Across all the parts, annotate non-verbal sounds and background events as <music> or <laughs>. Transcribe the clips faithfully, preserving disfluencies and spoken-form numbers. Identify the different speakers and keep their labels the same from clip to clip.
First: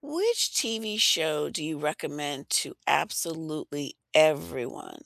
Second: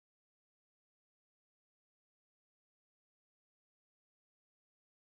Speaker 1: Which T V show do you recommend to absolutely everyone?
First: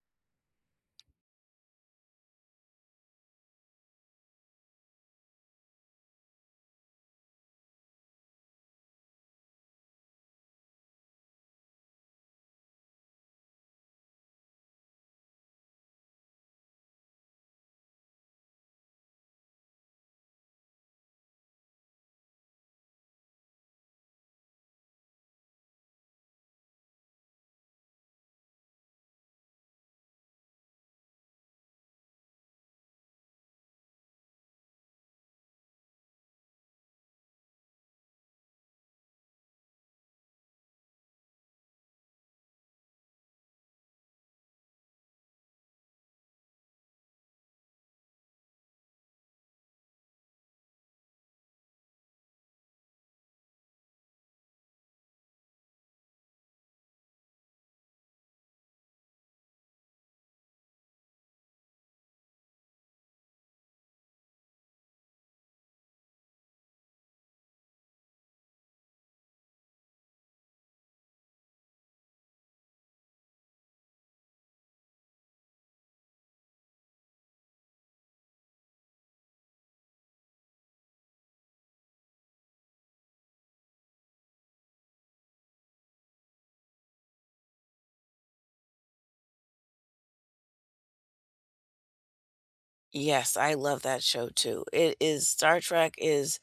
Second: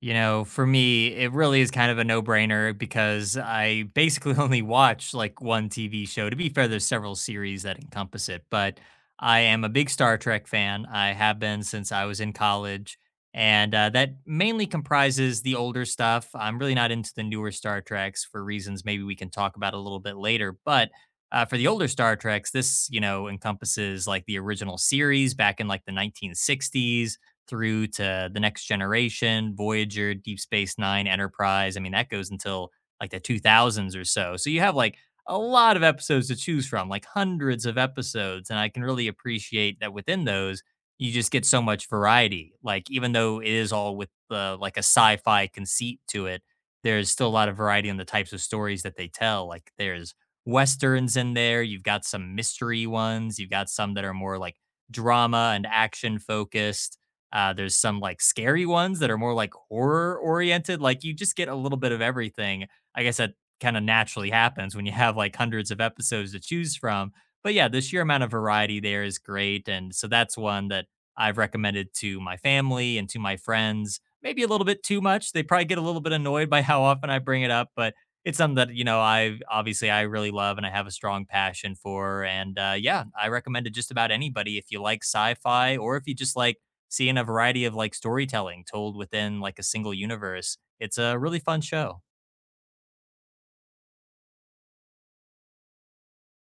Speaker 2: You know, for me, it really is kind of a no-brainer because I basically <laughs> only watch like one T V show. To be fair, there's several series that encompass it, but I am a big Star Trek fan. I have been since I was in college, and uh, that mainly comprises the older stuff. I'm really not into the newer Star Treks for reasons maybe we can talk about a little bit later. But uh, for the older Star Treks, this, you know, encompasses like the original series back in like the nineteen sixties through to the next generation, Voyager, Deep Space Nine, Enterprise. I mean, that goes until like the two thousands or so. So you have like a lot of episodes to choose from, like hundreds of episodes. And I can really appreciate that within those, you just get so much variety. Like, even though it is all with the, like a sci fi conceit to it, there's still a lot of variety in the types of stories that they tell. Like, there's Westerns in there, you've got some mystery ones, you've got some that are more like drama and action focused. Uh, there's some like scary ones that are more like horror oriented. Like you just get a little bit of everything. I guess that kind of naturally happens when you have like hundreds of episodes to choose from. But yeah, the sheer amount of variety there is great. And so that's one that I've recommended to my family and to my friends. Maybe a little bit too much. They probably get a little bit annoyed by how often I bring it up, but it's something that, you know, I obviously I really love and I have a strong passion for. And uh, yeah, I recommend it just about anybody if you like sci fi or if you just like seeing a variety of like storytelling told within like a single universe. It's a really fun show.
Speaker 1: Yes, I love that show too. It is Star Trek is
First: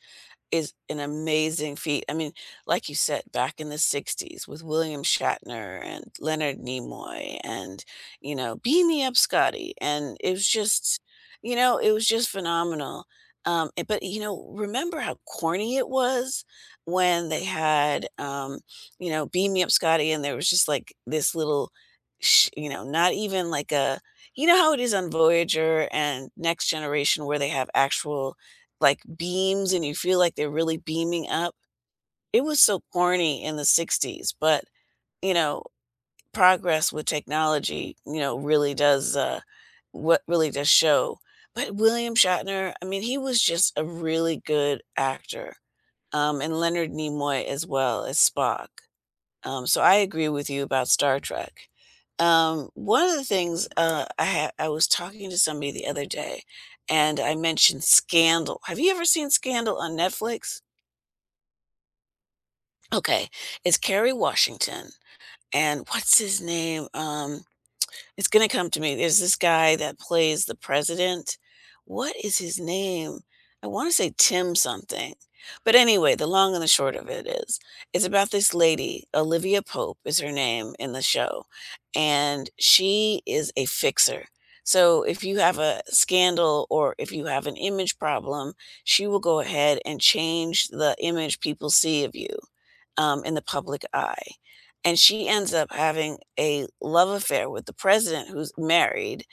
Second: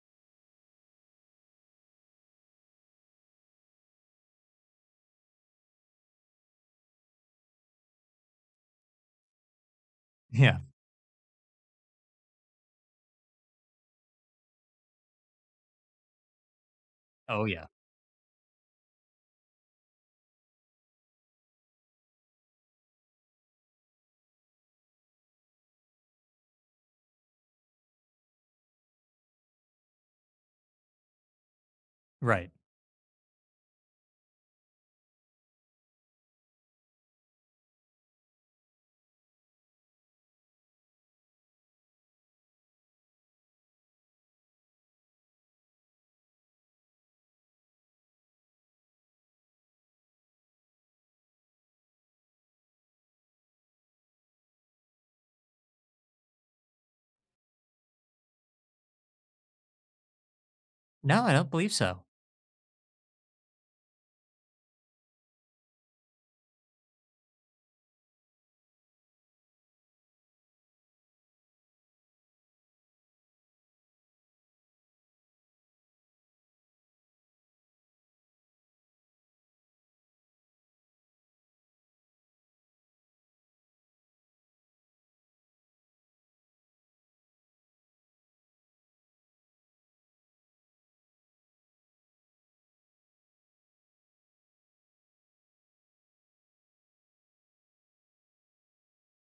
Speaker 1: is an amazing feat. I mean, like you said, back in the sixties with William Shatner and Leonard Nimoy and, you know, Beam Me Up Scotty. And it was
Speaker 2: Yeah.
Speaker 1: just, you know, it was just phenomenal. Um, eh, but, you know, remember how corny it was when they
Speaker 2: Oh yeah.
Speaker 1: had, um, you know, Beam Me Up Scotty, and there was just like this little, sh- you know, not even like a, you know how it is on Voyager and Next Generation where they have actual, like, beams and you feel like they're really beaming up. It
Speaker 2: Right.
Speaker 1: was so corny in the sixties, but, you know, progress with technology, you know, really does, uh what really does show. But William Shatner, I mean, he was just a really good actor, um, and Leonard Nimoy as well as Spock. Um, so I agree with you about Star Trek. Um, one of the things, uh, I ha- I was talking to somebody the other day, and I mentioned Scandal. Have you ever seen Scandal on Netflix?
Speaker 2: No, I don't believe so.
Speaker 1: Okay, it's Kerry Washington and what's his name? Um, It's gonna come to me. There's this guy that plays the president. What is his name? I want to say Tim something. But anyway, the long and the short of it is, it's about this lady, Olivia Pope is her name in the show, and she is a fixer. So if you have a scandal or if you have an image problem, she will go ahead and change the image people see of you um, in the public eye. And she ends up having a love affair with the president who's married,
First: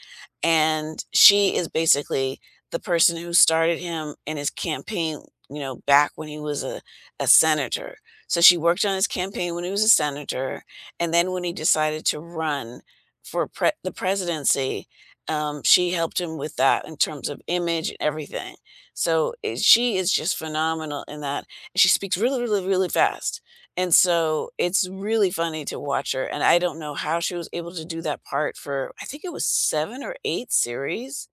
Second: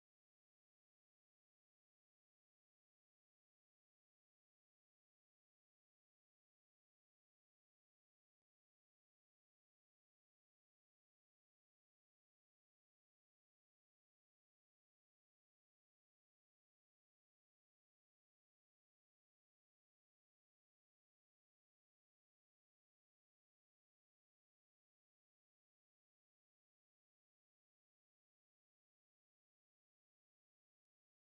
Speaker 1: and she is basically the person who started him in his campaign, you know, back when he was a, a senator. So she worked on his campaign when he was a senator, and then when he decided to run for pre- the presidency, um, she helped him with that in terms of image and everything. So eh, she is just phenomenal in that. She speaks really, really, really fast, and so it's really funny to watch her, and I don't know how she was able to do that part for, I think it was seven or eight series?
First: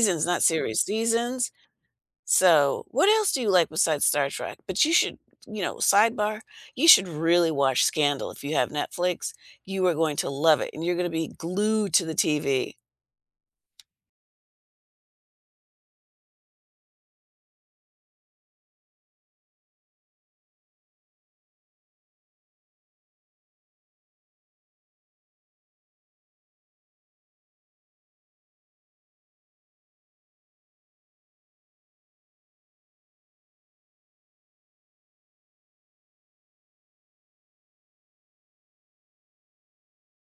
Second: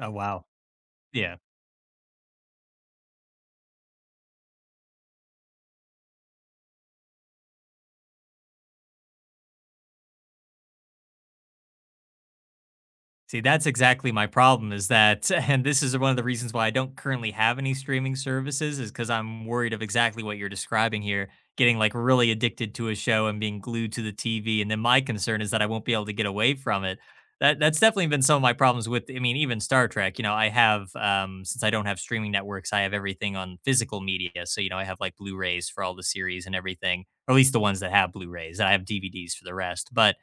Speaker 2: Oh
Speaker 1: not
Speaker 2: wow.
Speaker 1: series,
Speaker 2: Yeah.
Speaker 1: seasons. So, what else do you like besides Star Trek? But you should you know, sidebar, you should really watch Scandal if you have Netflix. You are going to love it, and you're gonna be glued to the T V.
Speaker 2: See, that's exactly my problem is that <laughs> and this is one of the reasons why I don't currently have any streaming services. Is because 'cause I'm worried of exactly what you're describing here, getting, like, really addicted to a show and being glued to the T V, and then my concern is that I won't be able to get away from it. That that's definitely been some of my problems with. I mean, even Star Trek, you know, I have, um since I don't have streaming networks, I have everything on physical media, so, you know, I have, like, Blu-rays for all the series and everything, or at least the ones that have Blu-rays, I have D V Ds for the rest, but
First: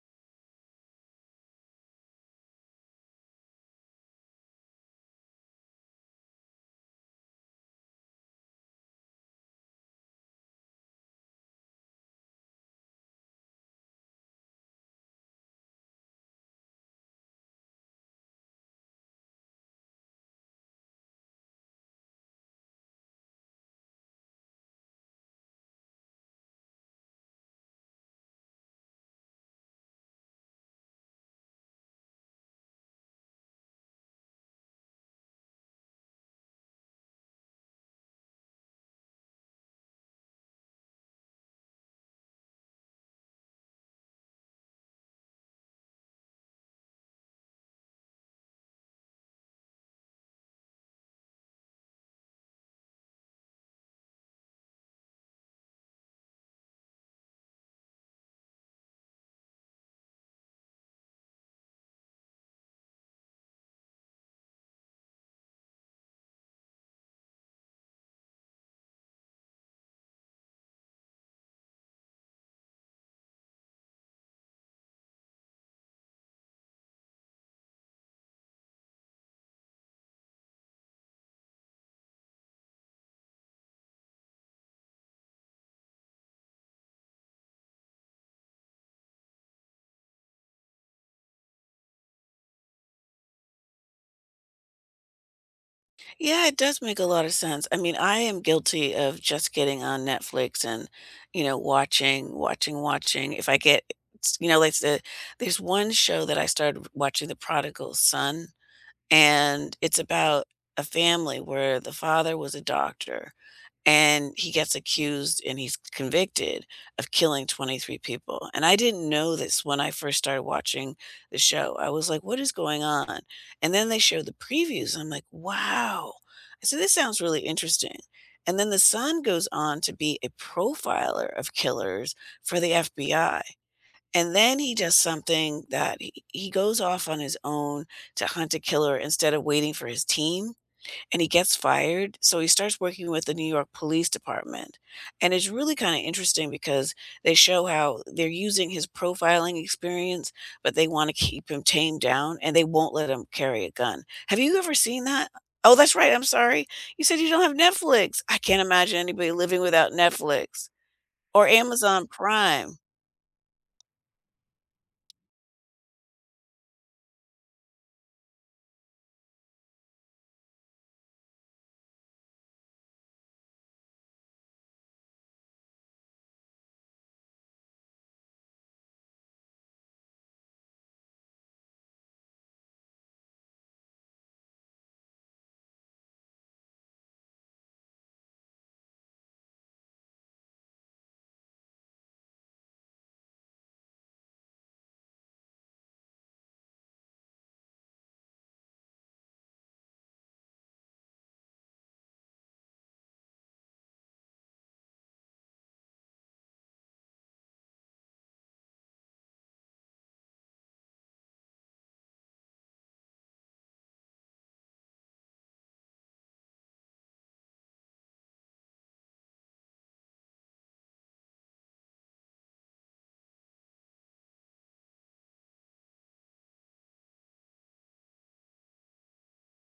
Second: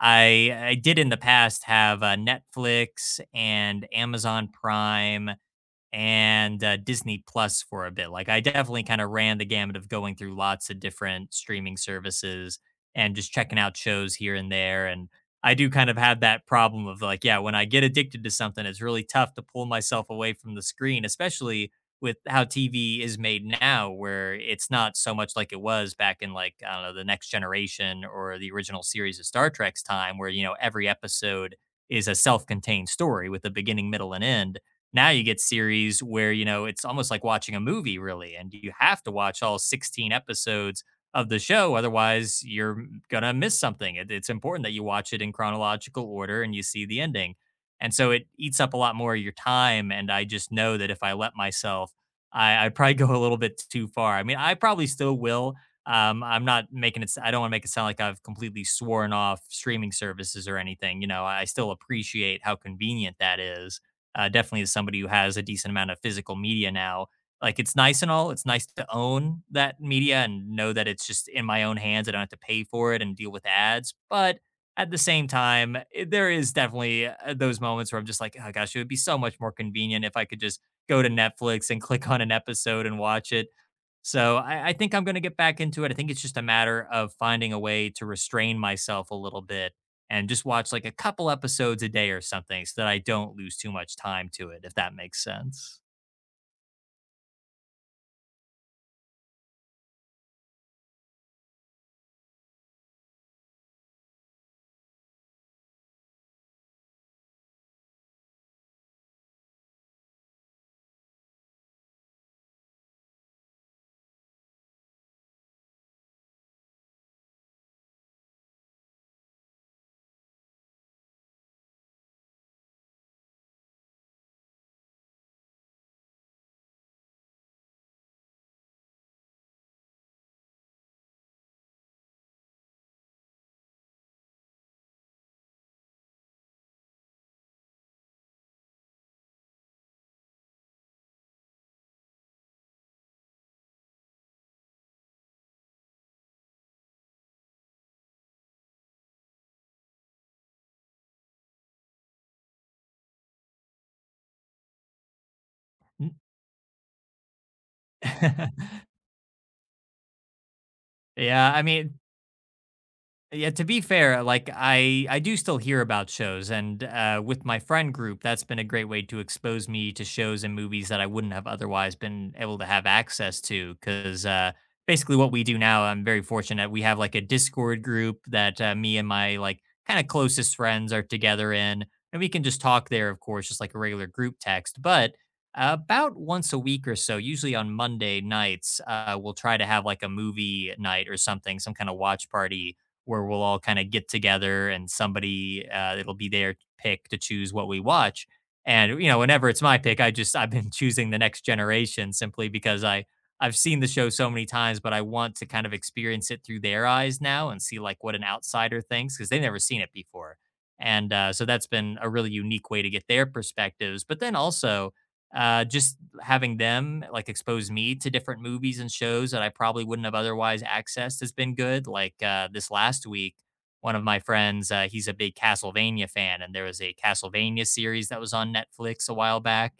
Speaker 2: I I did in the past have, uh, Netflix and Amazon Prime and uh, Disney Plus for a bit. Like I definitely kind of ran the gamut of going through lots of different streaming services and just checking out shows here and there. And I do kind of have that problem of like, yeah, when I get addicted to something, it's really tough to pull myself away from the screen, especially with how T V is made now, where it's not so much like it was back in like, I don't know, the next generation or the original series of Star Trek's time, where, you know, every episode is a self contained story with a beginning, middle, and end. Now you get series where, you know, it's almost like watching a movie, really, and you have to watch all sixteen episodes of the show. Otherwise, you're gonna miss something. It, it's important that you watch it in chronological order and you see the ending. And so it eats up a lot more of your time. And I just know that if I let myself, I, I'd probably <laughs> go a little bit too far. I mean, I probably still will. Um, I'm not making it, s- I don't want to make it sound like I've completely sworn off streaming services or anything. You know, I still appreciate how convenient that is. Uh, definitely as somebody who has a decent amount of physical media now, like it's nice and all. It's nice to own that media and know that it's just in my own hands. I don't have to pay for it and deal with ads. But at the same time, it, there is definitely uh, those moments where I'm just like, oh gosh, it would be so much more convenient if I could just go to Netflix and <laughs> click on an episode and watch it. So I, I think I'm going to get back into it. I think it's just a matter of finding a way to restrain myself a little bit and just watch like a couple episodes a day or something so that I don't lose too much time to it, if that makes sense.
Speaker 1: Yeah, it does make a lot of sense. I mean, I am guilty of just getting on Netflix and, you know, watching, watching, watching. If I get, it's- You know, like the, there's one show that I started watching, The Prodigal Son, and it's about a family where the father was a doctor and he gets accused and he's convicted of killing twenty-three people. And I didn't know this when I first started watching the show. I was like, what is going on? And then they showed the previews. And I'm like, wow. I said, this sounds really interesting. And then the son goes on to be a profiler of killers for the F B I. And then he does something that he, he goes off on his own to hunt a killer instead of waiting for his team, and he gets fired, so he starts working with the New York Police Department, and it's really kinda interesting because they show how they're using his profiling experience, but they wanna keep him tamed down, and they won't let him carry a gun. Have you ever seen that? Oh, that's right, I'm sorry. You said you don't have Netflix. I can't
Speaker 2: <laughs>
Speaker 1: imagine anybody living without Netflix or
Speaker 2: Yeah, I mean.
Speaker 1: Amazon Prime.
Speaker 2: Yeah, to be fair, like I I do still hear about shows and uh with my friend group, that's been a great way to expose me to shows and movies that I wouldn't have otherwise been able to have access to cuz uh basically what we do now, I'm very fortunate we have like a Discord group that uh, me and my like kind of closest friends are together in and we can just talk there of course just like a regular group text, but uh, about once a week or so, usually on Monday nights, uh, we'll try to have like a movie night or something, some kind of watch party where we'll all kind of get together and somebody, uh, it'll be their pick to choose what we watch. And you know, whenever it's my pick, I just I've been <laughs> choosing the next generation simply because I I've seen the show so many times, but I want to kind of experience it through their eyes now and see like what an outsider thinks because they've never seen it before. And uh, so that's been a really unique way to get their perspectives. But then also, uh, just having them like expose me to different movies and shows that I probably wouldn't have otherwise accessed has been good. Like, uh, this last week, one of my friends, uh, he's a big Castlevania fan, and there was a Castlevania series that was on Netflix a while back.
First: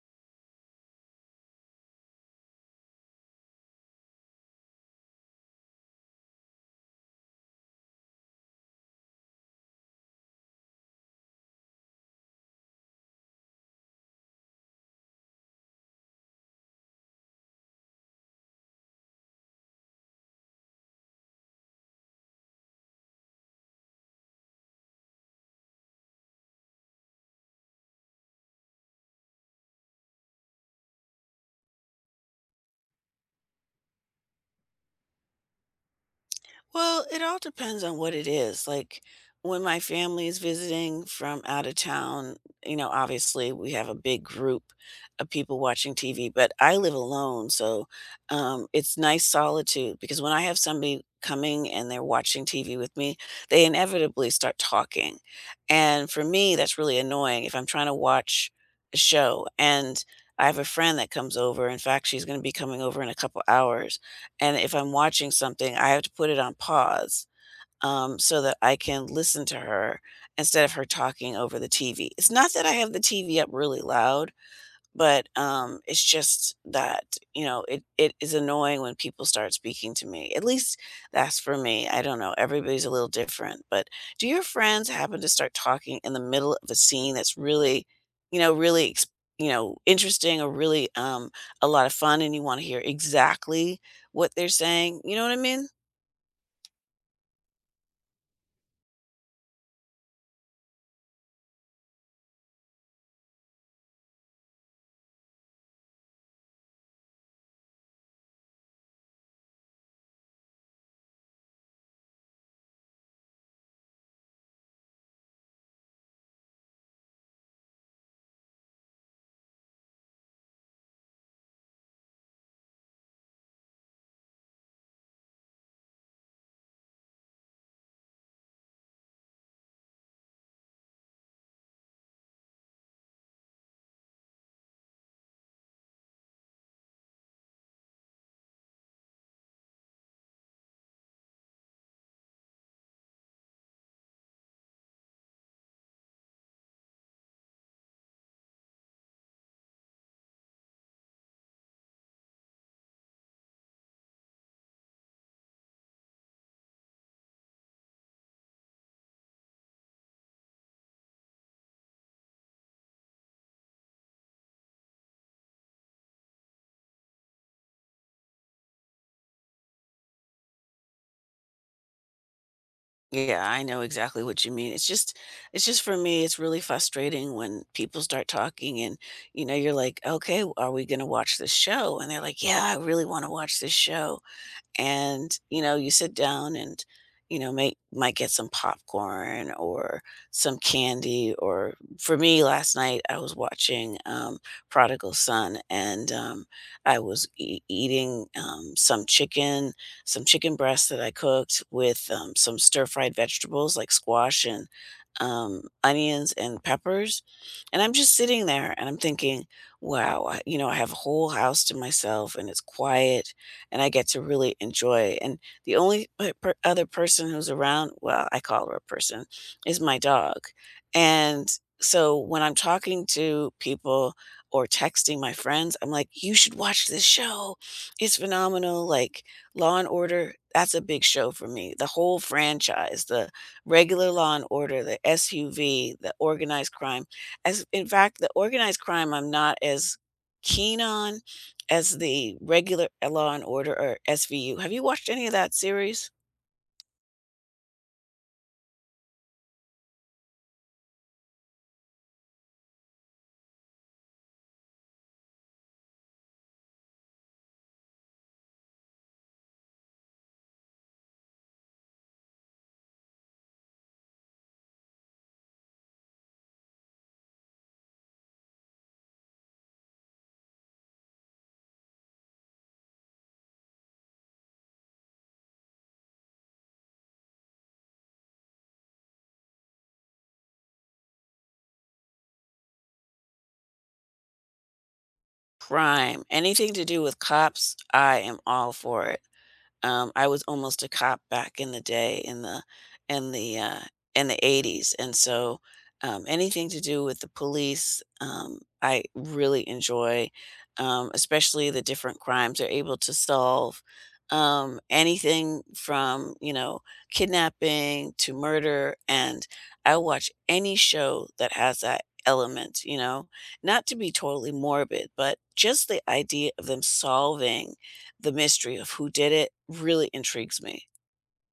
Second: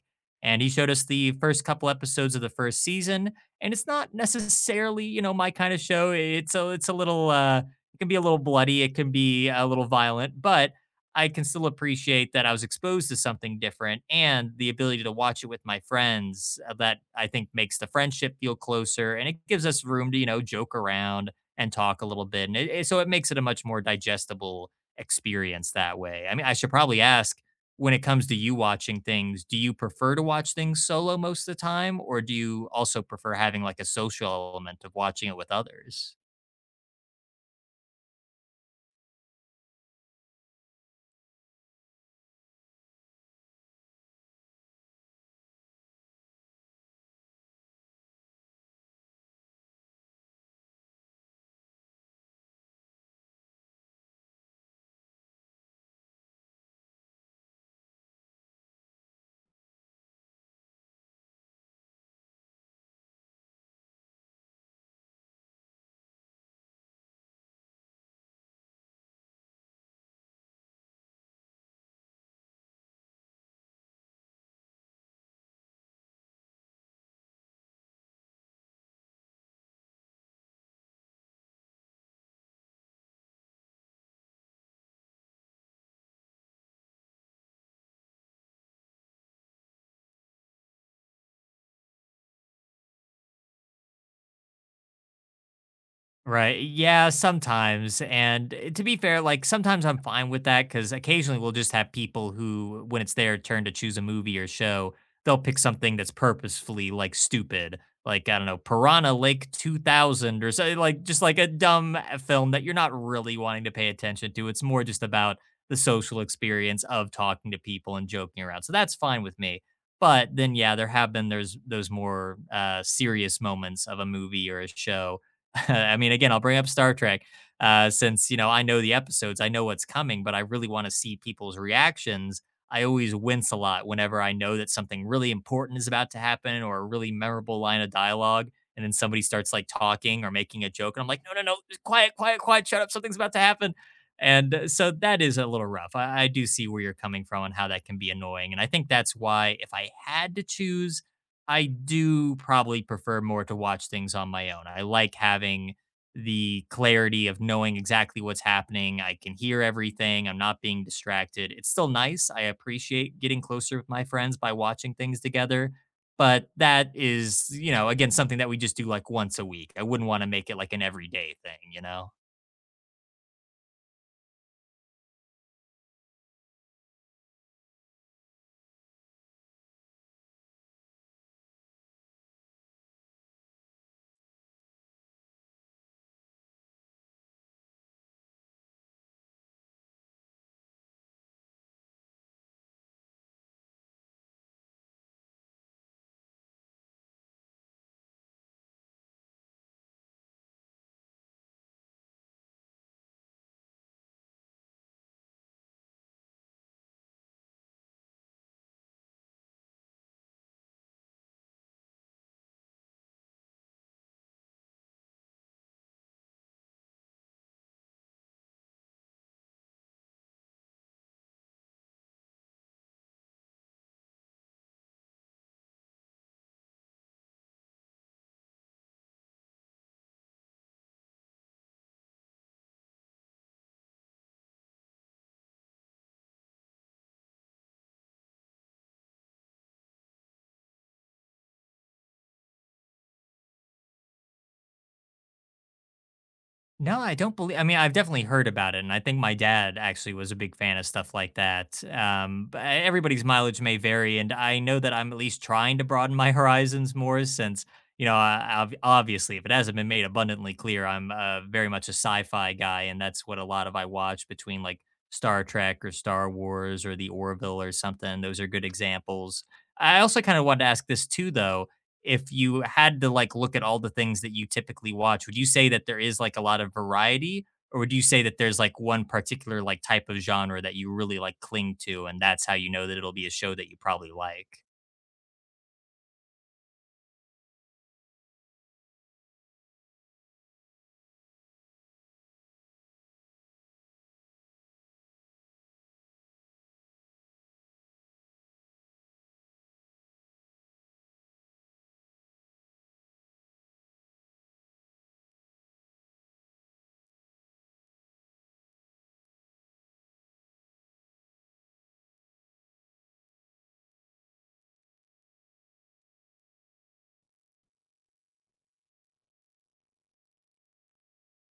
Speaker 2: And he showed us the first couple episodes of the first season, and it's not necessarily, you know, my kind of show. It's a, it's a little, uh, it can be a little bloody, it can be a little violent, but I can still appreciate that I was exposed to something different and the ability to watch it with my friends, uh, that I think makes the friendship feel closer and it gives us room to, you know, joke around and talk a little bit. And it, it- so it makes it a much more digestible experience that way. I mean, I should probably ask when it comes to you watching things, do you prefer to watch things solo most of the time or do you also prefer having like a social element of watching it with others?
Speaker 1: Well, it all depends on what it is. Like, when my family is visiting from out of town, you know, obviously we have a big group of people watching T V, but I live alone. So um, it's nice solitude because when I have somebody coming and they're watching T V with me, they inevitably start talking. And for me, that's really annoying if I'm trying to watch a show and I have a friend that comes over. In fact, she's going to be coming over in a couple hours, and if I'm watching something, I have to put it on pause, um, so that I can listen to her instead of her talking over the T V. It's not that I have the T V up really loud, but, um, it's just that, you know, it it is annoying when people start speaking to me. At least that's for me. I don't know, everybody's a little different, but do your friends happen to start talking in the middle of a scene that's really, you know, really, ex you know, interesting, or really, um, a lot of fun, and you wanna hear exactly what they're saying? You know what I mean?
Speaker 2: Right. Yeah, sometimes. And eh, to be fair, like sometimes I'm fine with that because occasionally we'll just have people who, when it's their turn to choose a movie or show, they'll pick something that's purposefully like stupid. Like, I don't know, Piranha Lake two thousand or so, like just like a dumb eh, film that you're not really wanting to pay attention to. It's more just about the social experience of talking to people and joking around. So that's fine with me. But then, yeah, there have been there's those more uh, serious moments of a movie or a show. <laughs> I mean, again, I'll bring up Star Trek, uh, since you know I know the episodes, I know what's coming, but I really want to see people's reactions. I always wince a lot whenever I know that something really important is about to happen or a really memorable line of dialogue, and then somebody starts like talking or making a joke, and I'm like, no, no, no, quiet, quiet, quiet, shut up, something's about to happen. And uh, so that is a little rough. I, I do see where you're coming from and how that can be annoying. And I think that's why, if I had to choose, I do probably prefer more to watch things on my own. I like having the clarity of knowing exactly what's happening. I can hear everything. I'm not being distracted. It's still nice. I appreciate getting closer with my friends by watching things together. But that is, you know, again, something that we just do like once a week. I wouldn't want to make it like an everyday thing, you know?
Speaker 1: Yeah, I know exactly what you mean. It's just it's just, for me, it's really frustrating when people start talking and, you know, you're like, "Okay, are we going to watch this show?" And they're like, "Yeah, I really want to watch this show." And you know, you sit down and, you know, may, might get some popcorn or some candy. Or for me, last night, I was watching, um, Prodigal Son, and um, i was e- eating, um, some chicken, some chicken breast that I cooked with, um, some stir fried vegetables like squash and, um, onions and peppers. And I'm just sitting there and I'm thinking, wow, I, you know, I have a whole house to myself and it's quiet and I get to really enjoy. And the only p per other person who's around, well, I call her a person, is my dog. And so when I'm talking to people or texting my friends, I'm like, "You should watch this show. It's phenomenal." Like, Law& and Order, that's a big show for me. The whole franchise, the regular Law& and Order, the S U V, the organized crime. As in fact, the organized crime I'm not as keen on as the regular Law and Order or S V U. Have you watched any of that series?
Speaker 2: No, I don't believe. I mean, I've definitely heard about it, and I think my dad actually was a big fan of stuff like that. Um, but e everybody's mileage may vary, and I know that I'm at least trying to broaden my <laughs> horizons more since, you know, I ob obviously, if it hasn't been made abundantly clear, I'm, uh, very much a sci-fi guy, and that's what a lot of I watch between, like, Star Trek or Star Wars or The Orville or something. Those are good examples. I also kinda wanted to ask this too, though, if you had to like look at all the things that you typically watch, would you say that there is like a lot of variety? Or would you say that there's like one particular like type of genre that you really like cling to and that's how you know that it'll be a show that you probably like?
Speaker 1: Prime. Anything to do with cops, I am all for it. Um, I was almost a cop back in the day, in the in the uh, in the eighties, and so, um, anything to do with the police, um, I really enjoy, um, especially the different crimes they're able to solve. Um, anything from, you know, kidnapping to murder, and I watch any show that has that element. You know, not to be totally morbid, but just the idea of them solving the mystery of who did it really intrigues me.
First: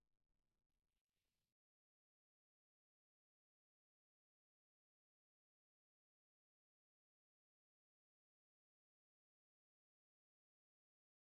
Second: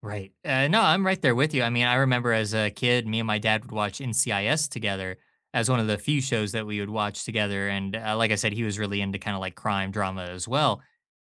Speaker 2: Right. Uh, no, I'm right there with you. I mean, I remember as a kid, me and my dad would watch N C I S together as one of the few shows that we would watch together. And uh, like I said, he was really into kind of like crime drama as well.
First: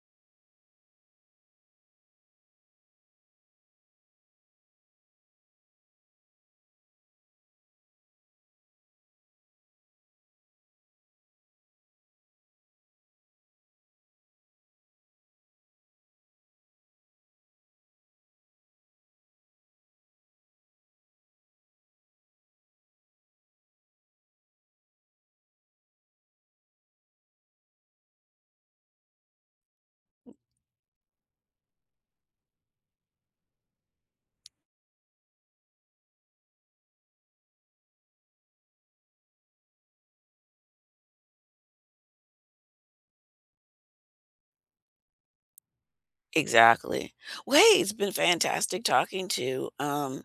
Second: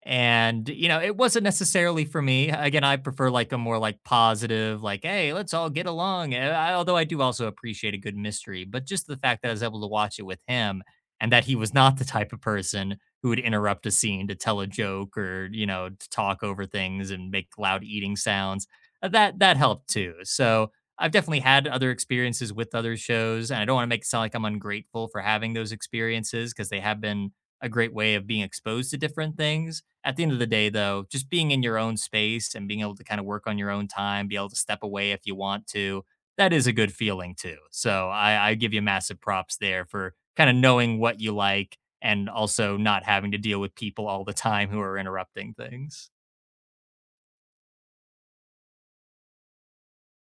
Speaker 2: And, you know, it wasn't necessarily for me. Again, I prefer like a more like positive, like, hey, let's all get along. Uh, I, although I do also appreciate a good mystery, but just the fact that I was able to watch it with him and that he was not the type of person who would interrupt a scene to tell a joke or you know to talk over things and make loud eating sounds, uh, that that helped too. So I've definitely had other experiences with other shows, and I don't want to make it sound like I'm ungrateful for having those experiences because they have been a great way of being exposed to different things. At the end of the day, though, just being in your own space and being able to kind of work on your own time, be able to step away if you want to, that is a good feeling too. So I, I give you massive props there for kind of knowing what you like and also not having to deal with people all the time who are interrupting things.
Speaker 1: Exactly. Well, hey, it's been fantastic talking to you. Um,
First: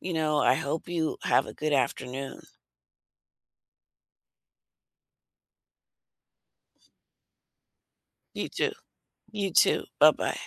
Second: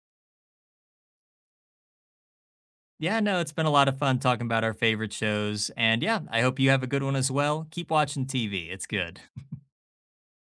Speaker 1: You know, I hope you have a good afternoon.
Speaker 2: Yeah, no, it's been a lot of fun talking about our favorite shows. And yeah, I hope you have a good one as well. Keep watching
Speaker 1: You
Speaker 2: T V.
Speaker 1: too.
Speaker 2: It's good.
Speaker 1: You too. Bye-bye.